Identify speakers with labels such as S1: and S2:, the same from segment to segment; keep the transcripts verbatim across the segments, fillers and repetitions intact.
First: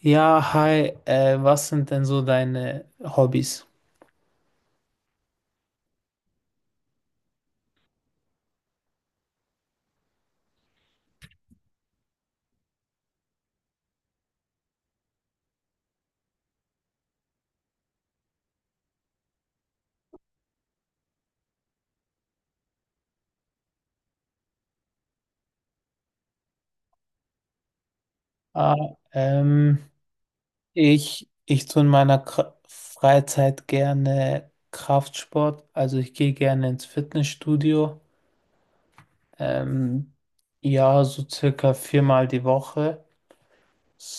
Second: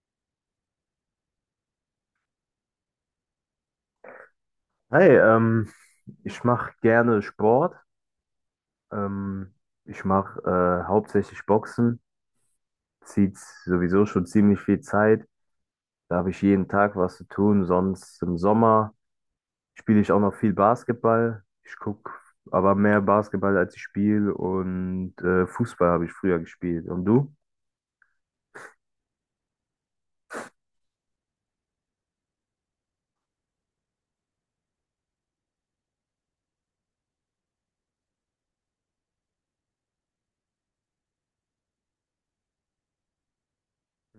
S1: Ja, hi, äh, was sind denn so deine Hobbys?
S2: Hey, ähm, ich mache gerne Sport. Ähm, ich mache äh, hauptsächlich Boxen. Zieht sowieso schon ziemlich viel Zeit. Da habe ich jeden Tag was zu tun. Sonst im Sommer spiele ich auch noch viel Basketball. Ich gucke aber mehr Basketball, als ich spiele. Und äh, Fußball habe ich früher gespielt. Und du?
S1: Ah, ähm, ich, ich tue in meiner Kra Freizeit gerne Kraftsport, also ich gehe gerne ins Fitnessstudio, ähm, ja, so circa viermal die Woche.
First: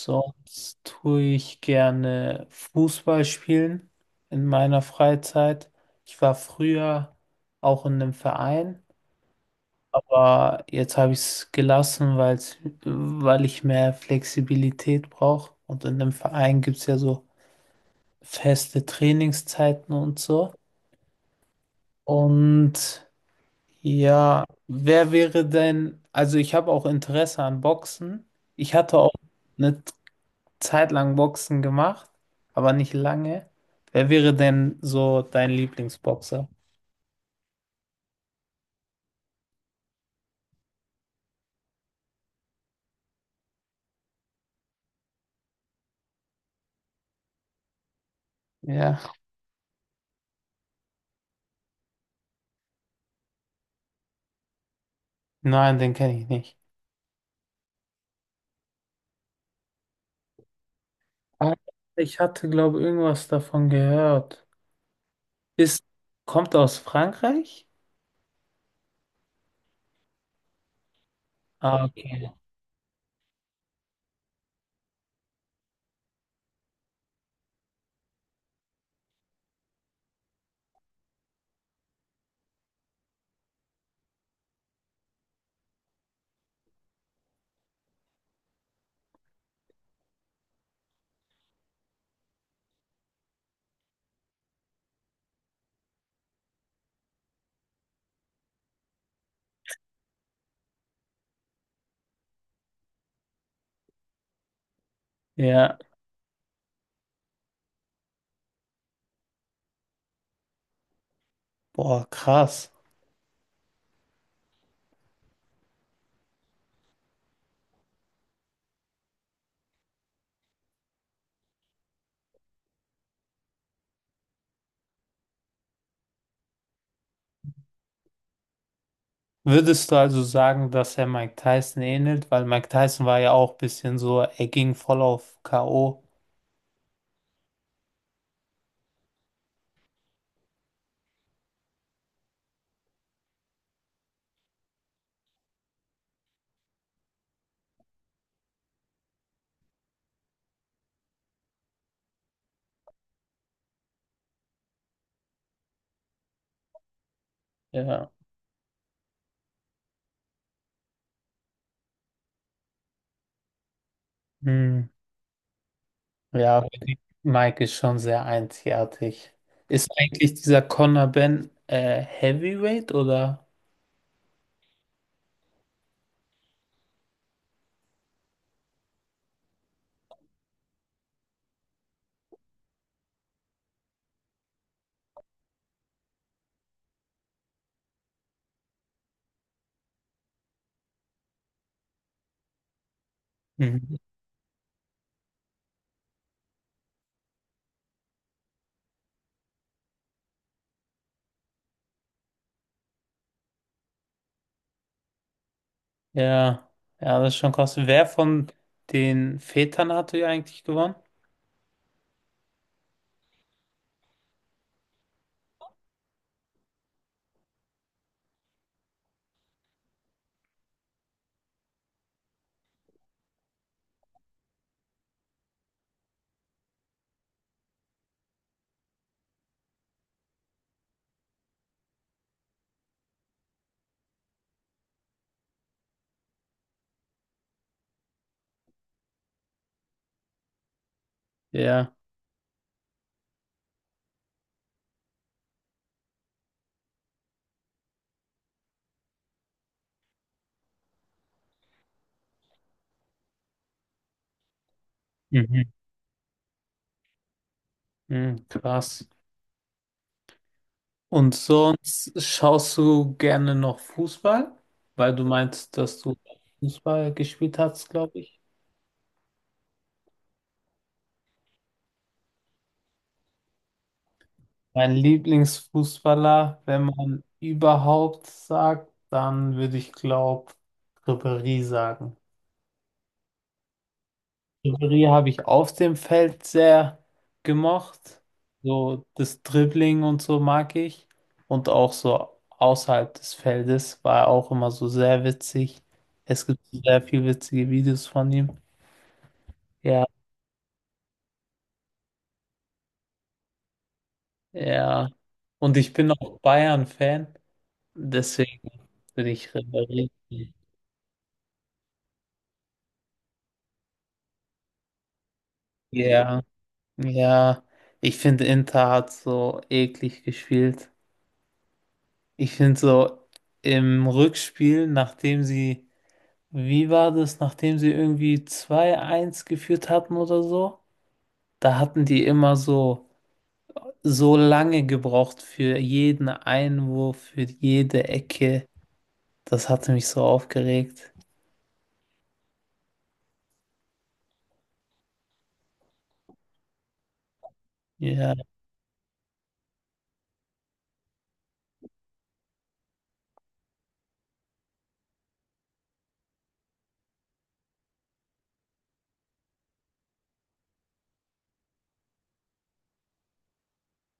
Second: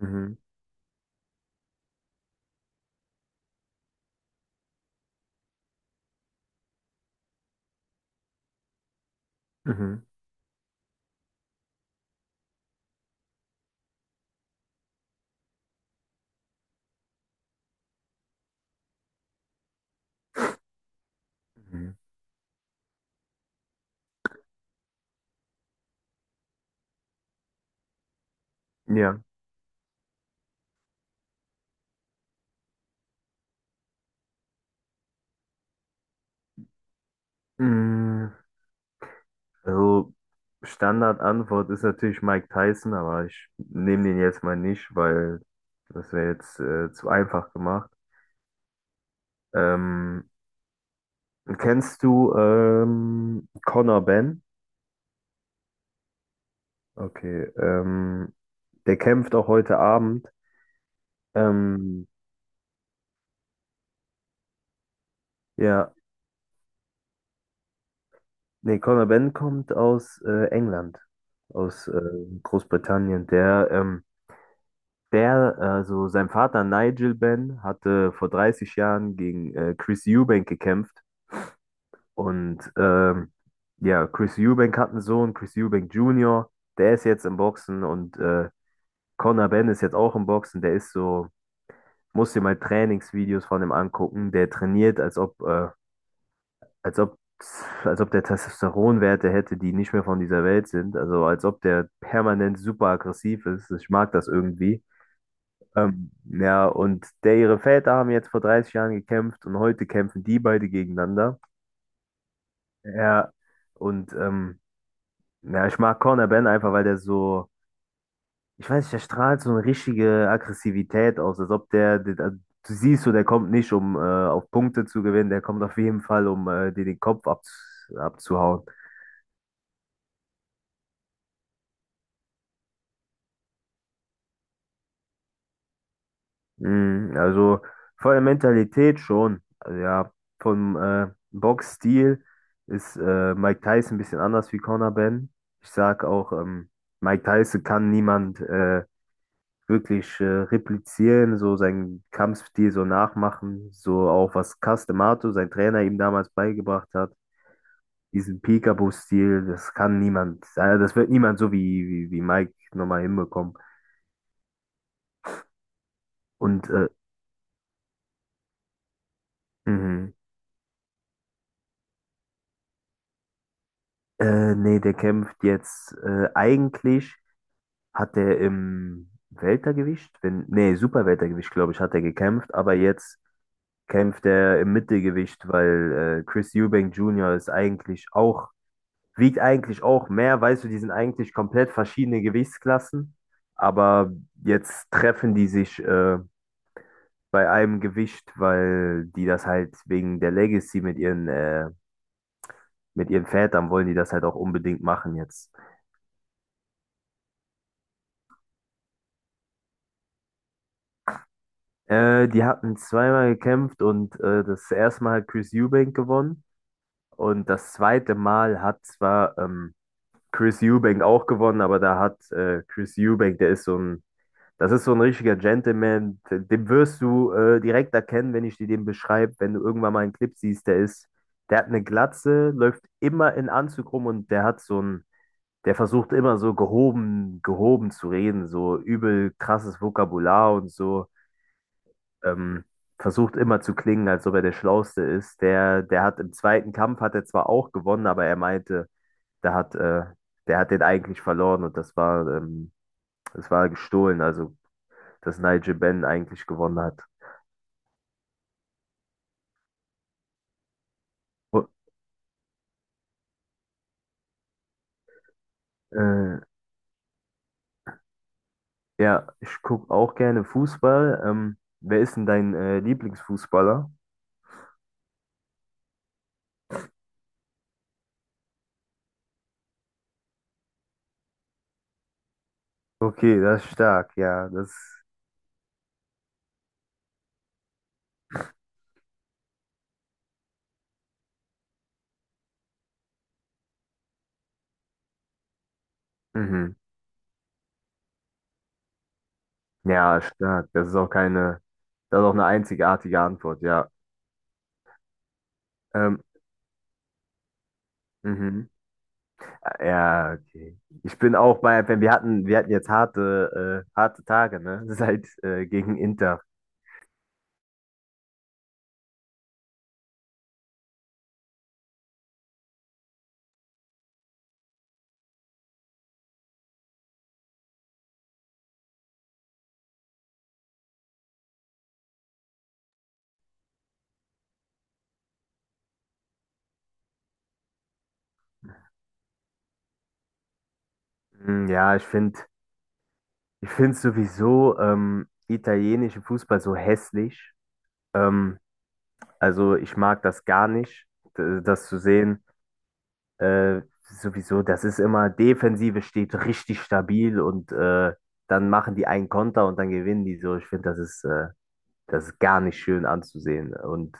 S2: Mhm.
S1: tue ich gerne Fußball spielen in meiner Freizeit. Ich war früher auch in einem Verein.
S2: Mhm.
S1: Aber jetzt habe ich es gelassen, weil's, weil ich mehr Flexibilität brauche. Und in dem Verein gibt es ja so feste Trainingszeiten und so.
S2: Mhm.
S1: Und ja, wer wäre denn, also ich habe auch Interesse an Boxen. Ich hatte auch
S2: Ja.
S1: eine Zeit lang Boxen gemacht, aber nicht lange. Wer wäre denn so dein Lieblingsboxer?
S2: Mm, Also Standardantwort ist natürlich Mike Tyson, aber ich nehme den jetzt mal nicht, weil das wäre jetzt äh, zu einfach gemacht.
S1: Ja,
S2: Ähm, kennst du ähm, Conor Benn?
S1: nein, den kenne ich nicht.
S2: Okay, ähm, der kämpft auch heute Abend.
S1: Ah,
S2: Ähm,
S1: ich hatte, glaube ich, irgendwas davon gehört. Ist,
S2: ja,
S1: Kommt aus Frankreich?
S2: nee, Conor Benn kommt aus äh, England,
S1: Ah,
S2: aus äh,
S1: okay.
S2: Großbritannien. Der, ähm, der, also sein Vater Nigel Benn hatte vor dreißig Jahren gegen äh, Chris Eubank gekämpft. Und ähm, ja, Chris Eubank hat einen Sohn, Chris Eubank Junior, der ist jetzt im Boxen, und äh, Conor Benn ist jetzt auch im Boxen. Der ist so, muss dir mal Trainingsvideos von ihm angucken. Der trainiert, als ob, äh, als ob, als ob der Testosteronwerte hätte, die nicht mehr von dieser Welt sind, also als ob der permanent super aggressiv ist. Ich mag das irgendwie.
S1: Ja,
S2: Ähm, ja, und der, ihre Väter haben jetzt vor dreißig Jahren gekämpft, und heute kämpfen die beide gegeneinander.
S1: boah, krass.
S2: Ja, und ähm, Ja, ich mag Corner Ben einfach, weil der so, ich weiß nicht, der strahlt so eine richtige Aggressivität aus, als ob der, der also, du siehst so, der kommt nicht, um äh, auf Punkte zu gewinnen. Der kommt auf jeden Fall, um äh, dir den Kopf ab, abzuhauen.
S1: Würdest du also sagen, dass er Mike Tyson ähnelt? Weil Mike Tyson war ja auch ein bisschen so, er ging voll auf K O.
S2: Mm, also von der Mentalität schon, also ja, vom äh, Boxstil ist äh, Mike Tyson ein bisschen anders wie Conor Ben. Ich sag auch, ähm, Mike Tyson kann niemand äh, wirklich äh, replizieren, so seinen Kampfstil so nachmachen, so auch was Castemato, sein Trainer, ihm damals beigebracht hat.
S1: Ja.
S2: Diesen Peekaboo-Stil, das kann niemand, äh, das wird niemand so wie, wie, wie Mike nochmal hinbekommen.
S1: Hm. Ja,
S2: Und äh,
S1: okay. Mike ist schon sehr einzigartig. Ist
S2: mhm.
S1: eigentlich dieser Conor Ben äh, Heavyweight oder?
S2: äh, nee, der kämpft jetzt äh, eigentlich, hat er im Weltergewicht, wenn, nee, Superweltergewicht, glaube ich, hat er gekämpft, aber jetzt kämpft er im Mittelgewicht, weil äh, Chris Eubank Junior ist eigentlich auch, wiegt eigentlich auch mehr, weißt du, die sind eigentlich komplett verschiedene Gewichtsklassen,
S1: Mhm.
S2: aber jetzt treffen die sich äh, bei einem Gewicht, weil die das halt wegen der Legacy mit ihren, äh, mit ihren Vätern, wollen die das halt auch unbedingt machen jetzt.
S1: Ja, ja, das ist schon krass. Wer von den Vätern hat er eigentlich gewonnen?
S2: Äh, die hatten zweimal gekämpft, und äh, das erste Mal hat Chris Eubank gewonnen, und das zweite Mal hat zwar ähm, Chris Eubank auch gewonnen, aber da hat äh, Chris Eubank, der ist so ein. Das ist so ein richtiger Gentleman. Den wirst du äh, direkt erkennen, wenn ich dir den beschreibe, wenn du irgendwann mal einen Clip siehst. Der ist, der hat eine Glatze, läuft immer in Anzug rum, und der hat so ein, der versucht immer so gehoben, gehoben zu reden, so übel krasses Vokabular und so.
S1: Ja.
S2: Ähm, versucht immer zu klingen, als ob er der Schlauste ist. Der, der hat im zweiten Kampf, hat er zwar auch gewonnen, aber er meinte, der hat, äh, der hat den eigentlich verloren, und das war, ähm, das war gestohlen, also dass
S1: Mhm.
S2: Nigel Benn eigentlich gewonnen hat.
S1: Mhm. Krass. Und
S2: Oh,
S1: sonst schaust du gerne noch Fußball, weil du meinst, dass du
S2: äh,
S1: Fußball gespielt hast, glaube ich.
S2: ja, ich gucke auch gerne Fußball. Ähm, wer ist denn dein äh, Lieblingsfußballer?
S1: Mein Lieblingsfußballer, wenn man überhaupt sagt, dann würde ich glaube Ribéry sagen.
S2: Okay, das ist stark, ja, das,
S1: Ribéry habe ich auf dem Feld sehr gemocht. So das Dribbling und so mag ich. Und auch so außerhalb des Feldes war er auch immer so sehr witzig. Es gibt
S2: mhm.
S1: sehr viel witzige Videos von ihm. Ja.
S2: Ja, stark. Das ist auch keine, das ist auch eine einzigartige Antwort, ja.
S1: Ja. Und ich bin
S2: Ähm,
S1: auch Bayern-Fan, deswegen
S2: mhm.
S1: bin ich Ribéry.
S2: Ja, okay. Ich bin auch bei, wenn, wir hatten, wir hatten jetzt harte, äh, harte Tage, ne? Seit äh, gegen Inter.
S1: Ja, ja. Ich finde, Inter hat so eklig gespielt. Ich finde so im Rückspiel, nachdem sie, wie war das, nachdem sie irgendwie zwei eins geführt hatten oder so, da hatten die immer so, so lange gebraucht für jeden Einwurf, für jede Ecke. Das hatte mich so aufgeregt.
S2: Mm, Ja, ich finde, ich finde sowieso ähm, italienischen Fußball so hässlich.
S1: Ja.
S2: Ähm, Also ich mag das gar nicht, d- das zu sehen. Äh, sowieso, das ist immer, Defensive steht richtig stabil, und äh, dann machen die einen Konter und dann gewinnen die so. Ich finde, das ist, äh, das ist gar nicht schön anzusehen. Und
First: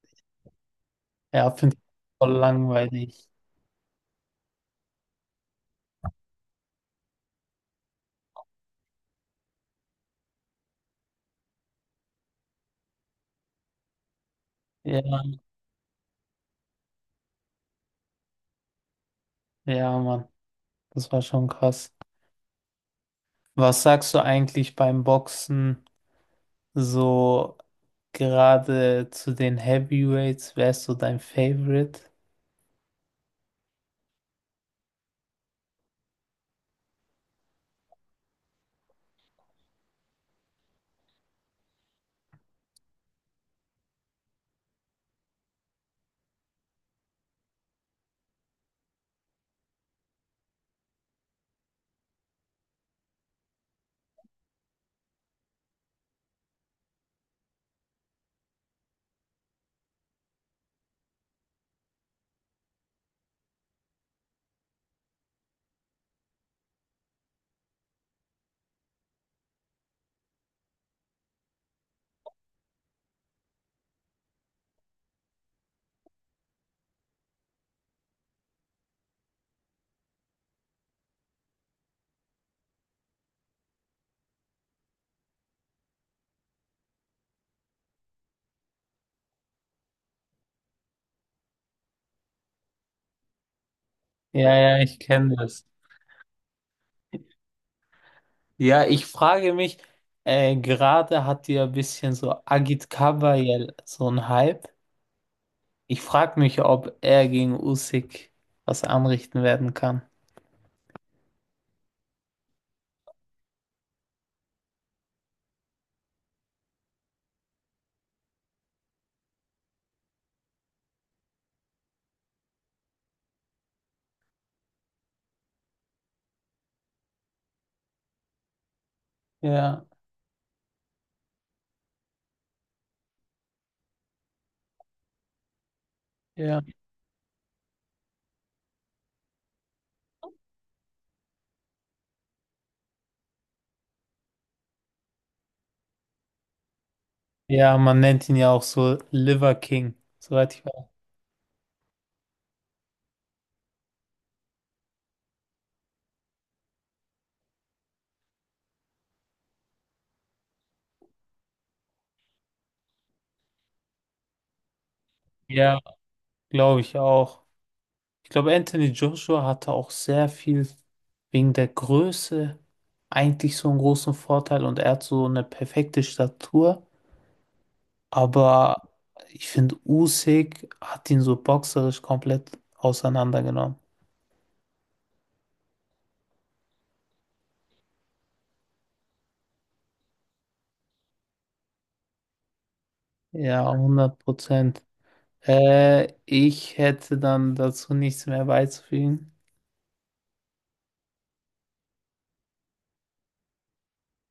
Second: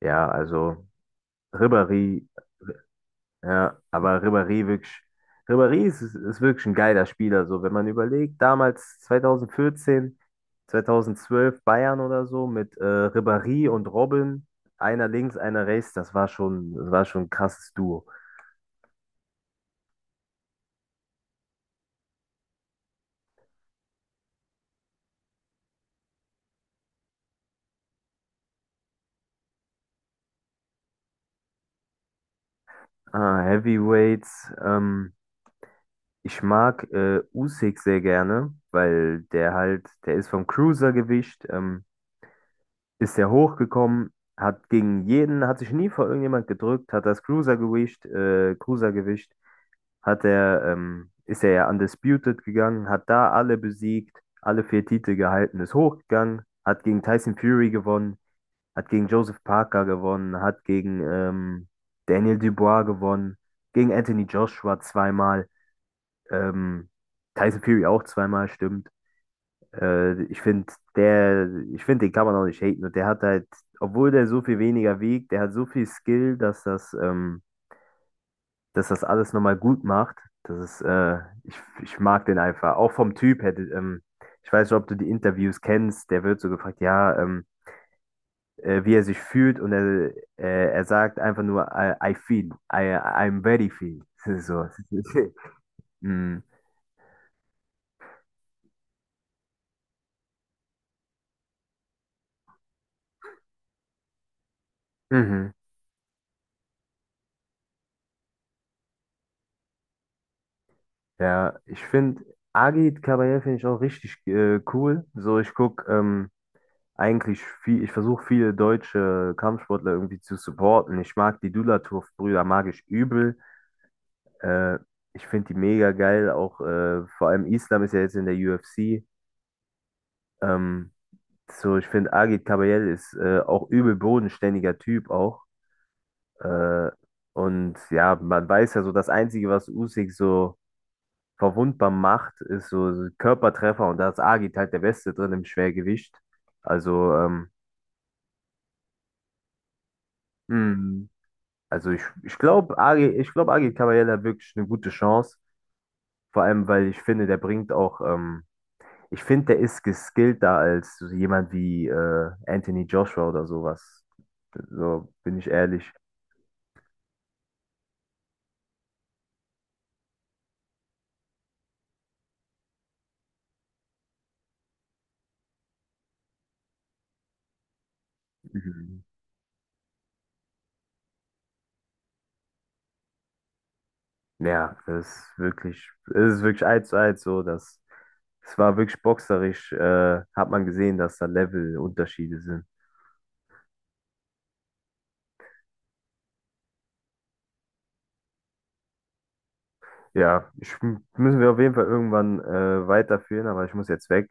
S2: ja, also
S1: Ja, finde ich
S2: Ribéry.
S1: voll langweilig.
S2: Ja, aber Ribéry wirklich, Ribéry ist, ist wirklich ein geiler Spieler. So, wenn man überlegt, damals zwanzig vierzehn, zwanzig zwölf Bayern oder so mit äh, Ribéry und Robben,
S1: Ja,
S2: einer links, einer rechts, das war schon, das war schon ein krasses Duo.
S1: ja, Mann, das war schon krass. Was sagst du eigentlich beim Boxen so gerade zu den Heavyweights? Wer ist so dein Favorite?
S2: Ah, Heavyweights, ähm, ich mag äh, Usyk sehr gerne, weil der halt, der ist vom Cruisergewicht, ähm, ist der hochgekommen, hat gegen jeden, hat sich nie vor irgendjemand gedrückt, hat das Cruisergewicht, äh, Cruisergewicht hat er, ähm, ist er ja undisputed gegangen, hat da alle besiegt, alle vier Titel gehalten, ist hochgegangen, hat gegen Tyson Fury gewonnen, hat gegen Joseph Parker gewonnen, hat gegen ähm, Daniel Dubois gewonnen, gegen Anthony Joshua zweimal, ähm, Tyson Fury auch zweimal, stimmt. Äh, ich finde, der, ich finde, den kann man auch nicht haten. Und der hat halt, obwohl der so viel weniger wiegt, der hat so viel Skill, dass das, ähm, dass das alles nochmal gut macht. Das ist, äh, ich, ich mag den einfach. Auch vom Typ hätte, ähm, ich weiß nicht, ob du die Interviews kennst, der wird so gefragt, ja, ähm, äh, wie er sich fühlt, und er, äh, er sagt einfach nur, I, I feel, I, I'm very feel.
S1: Ja,
S2: So.
S1: ja, ich kenne das.
S2: mm,
S1: Ja, ich frage mich, äh, gerade hat ja ein bisschen so Agit Kabayel so ein Hype.
S2: mhm.
S1: Ich frage mich, ob er gegen Usyk was anrichten werden kann.
S2: Ja, ich finde, Agit Kabayel finde ich auch richtig äh, cool. So, ich gucke ähm, eigentlich viel, ich versuche viele deutsche Kampfsportler irgendwie zu supporten. Ich mag die Dulatov-Brüder, mag ich übel. Äh, ich finde die mega geil, auch äh, vor allem Islam ist ja jetzt in der U F C.
S1: Ja,
S2: Ähm, so, ich finde, Agit Kabayel ist äh, auch übel bodenständiger Typ auch.
S1: ja.
S2: Äh, und ja, man weiß ja so, das Einzige, was Usyk so verwundbar macht, ist so so Körpertreffer, und da ist Agit halt der Beste drin im Schwergewicht. Also, ähm,
S1: Ja, man nennt ihn ja auch so Liver King, soweit ich weiß.
S2: hm, also ich, ich glaube, Agit, ich glaub, Agit Kabayel hat wirklich eine gute Chance. Vor allem, weil ich finde, der bringt auch ähm, Ich finde, der ist geskillter als so jemand wie äh, Anthony Joshua oder sowas. So bin ich
S1: Ja,
S2: ehrlich.
S1: glaube ich auch. Ich glaube, Anthony Joshua hatte auch sehr viel wegen der Größe eigentlich so einen großen Vorteil und er hat so eine perfekte Statur. Aber
S2: Mhm.
S1: ich finde, Usyk hat ihn so boxerisch komplett auseinandergenommen.
S2: Ja, das ist wirklich, es ist wirklich eins zu eins so, dass es war wirklich boxerisch, äh, hat man gesehen, dass da Levelunterschiede sind.
S1: Ja, hundert Prozent. Äh, ich hätte dann dazu nichts mehr beizufügen.
S2: Ja, ich, müssen wir auf jeden Fall irgendwann äh, weiterführen, aber ich muss jetzt weg.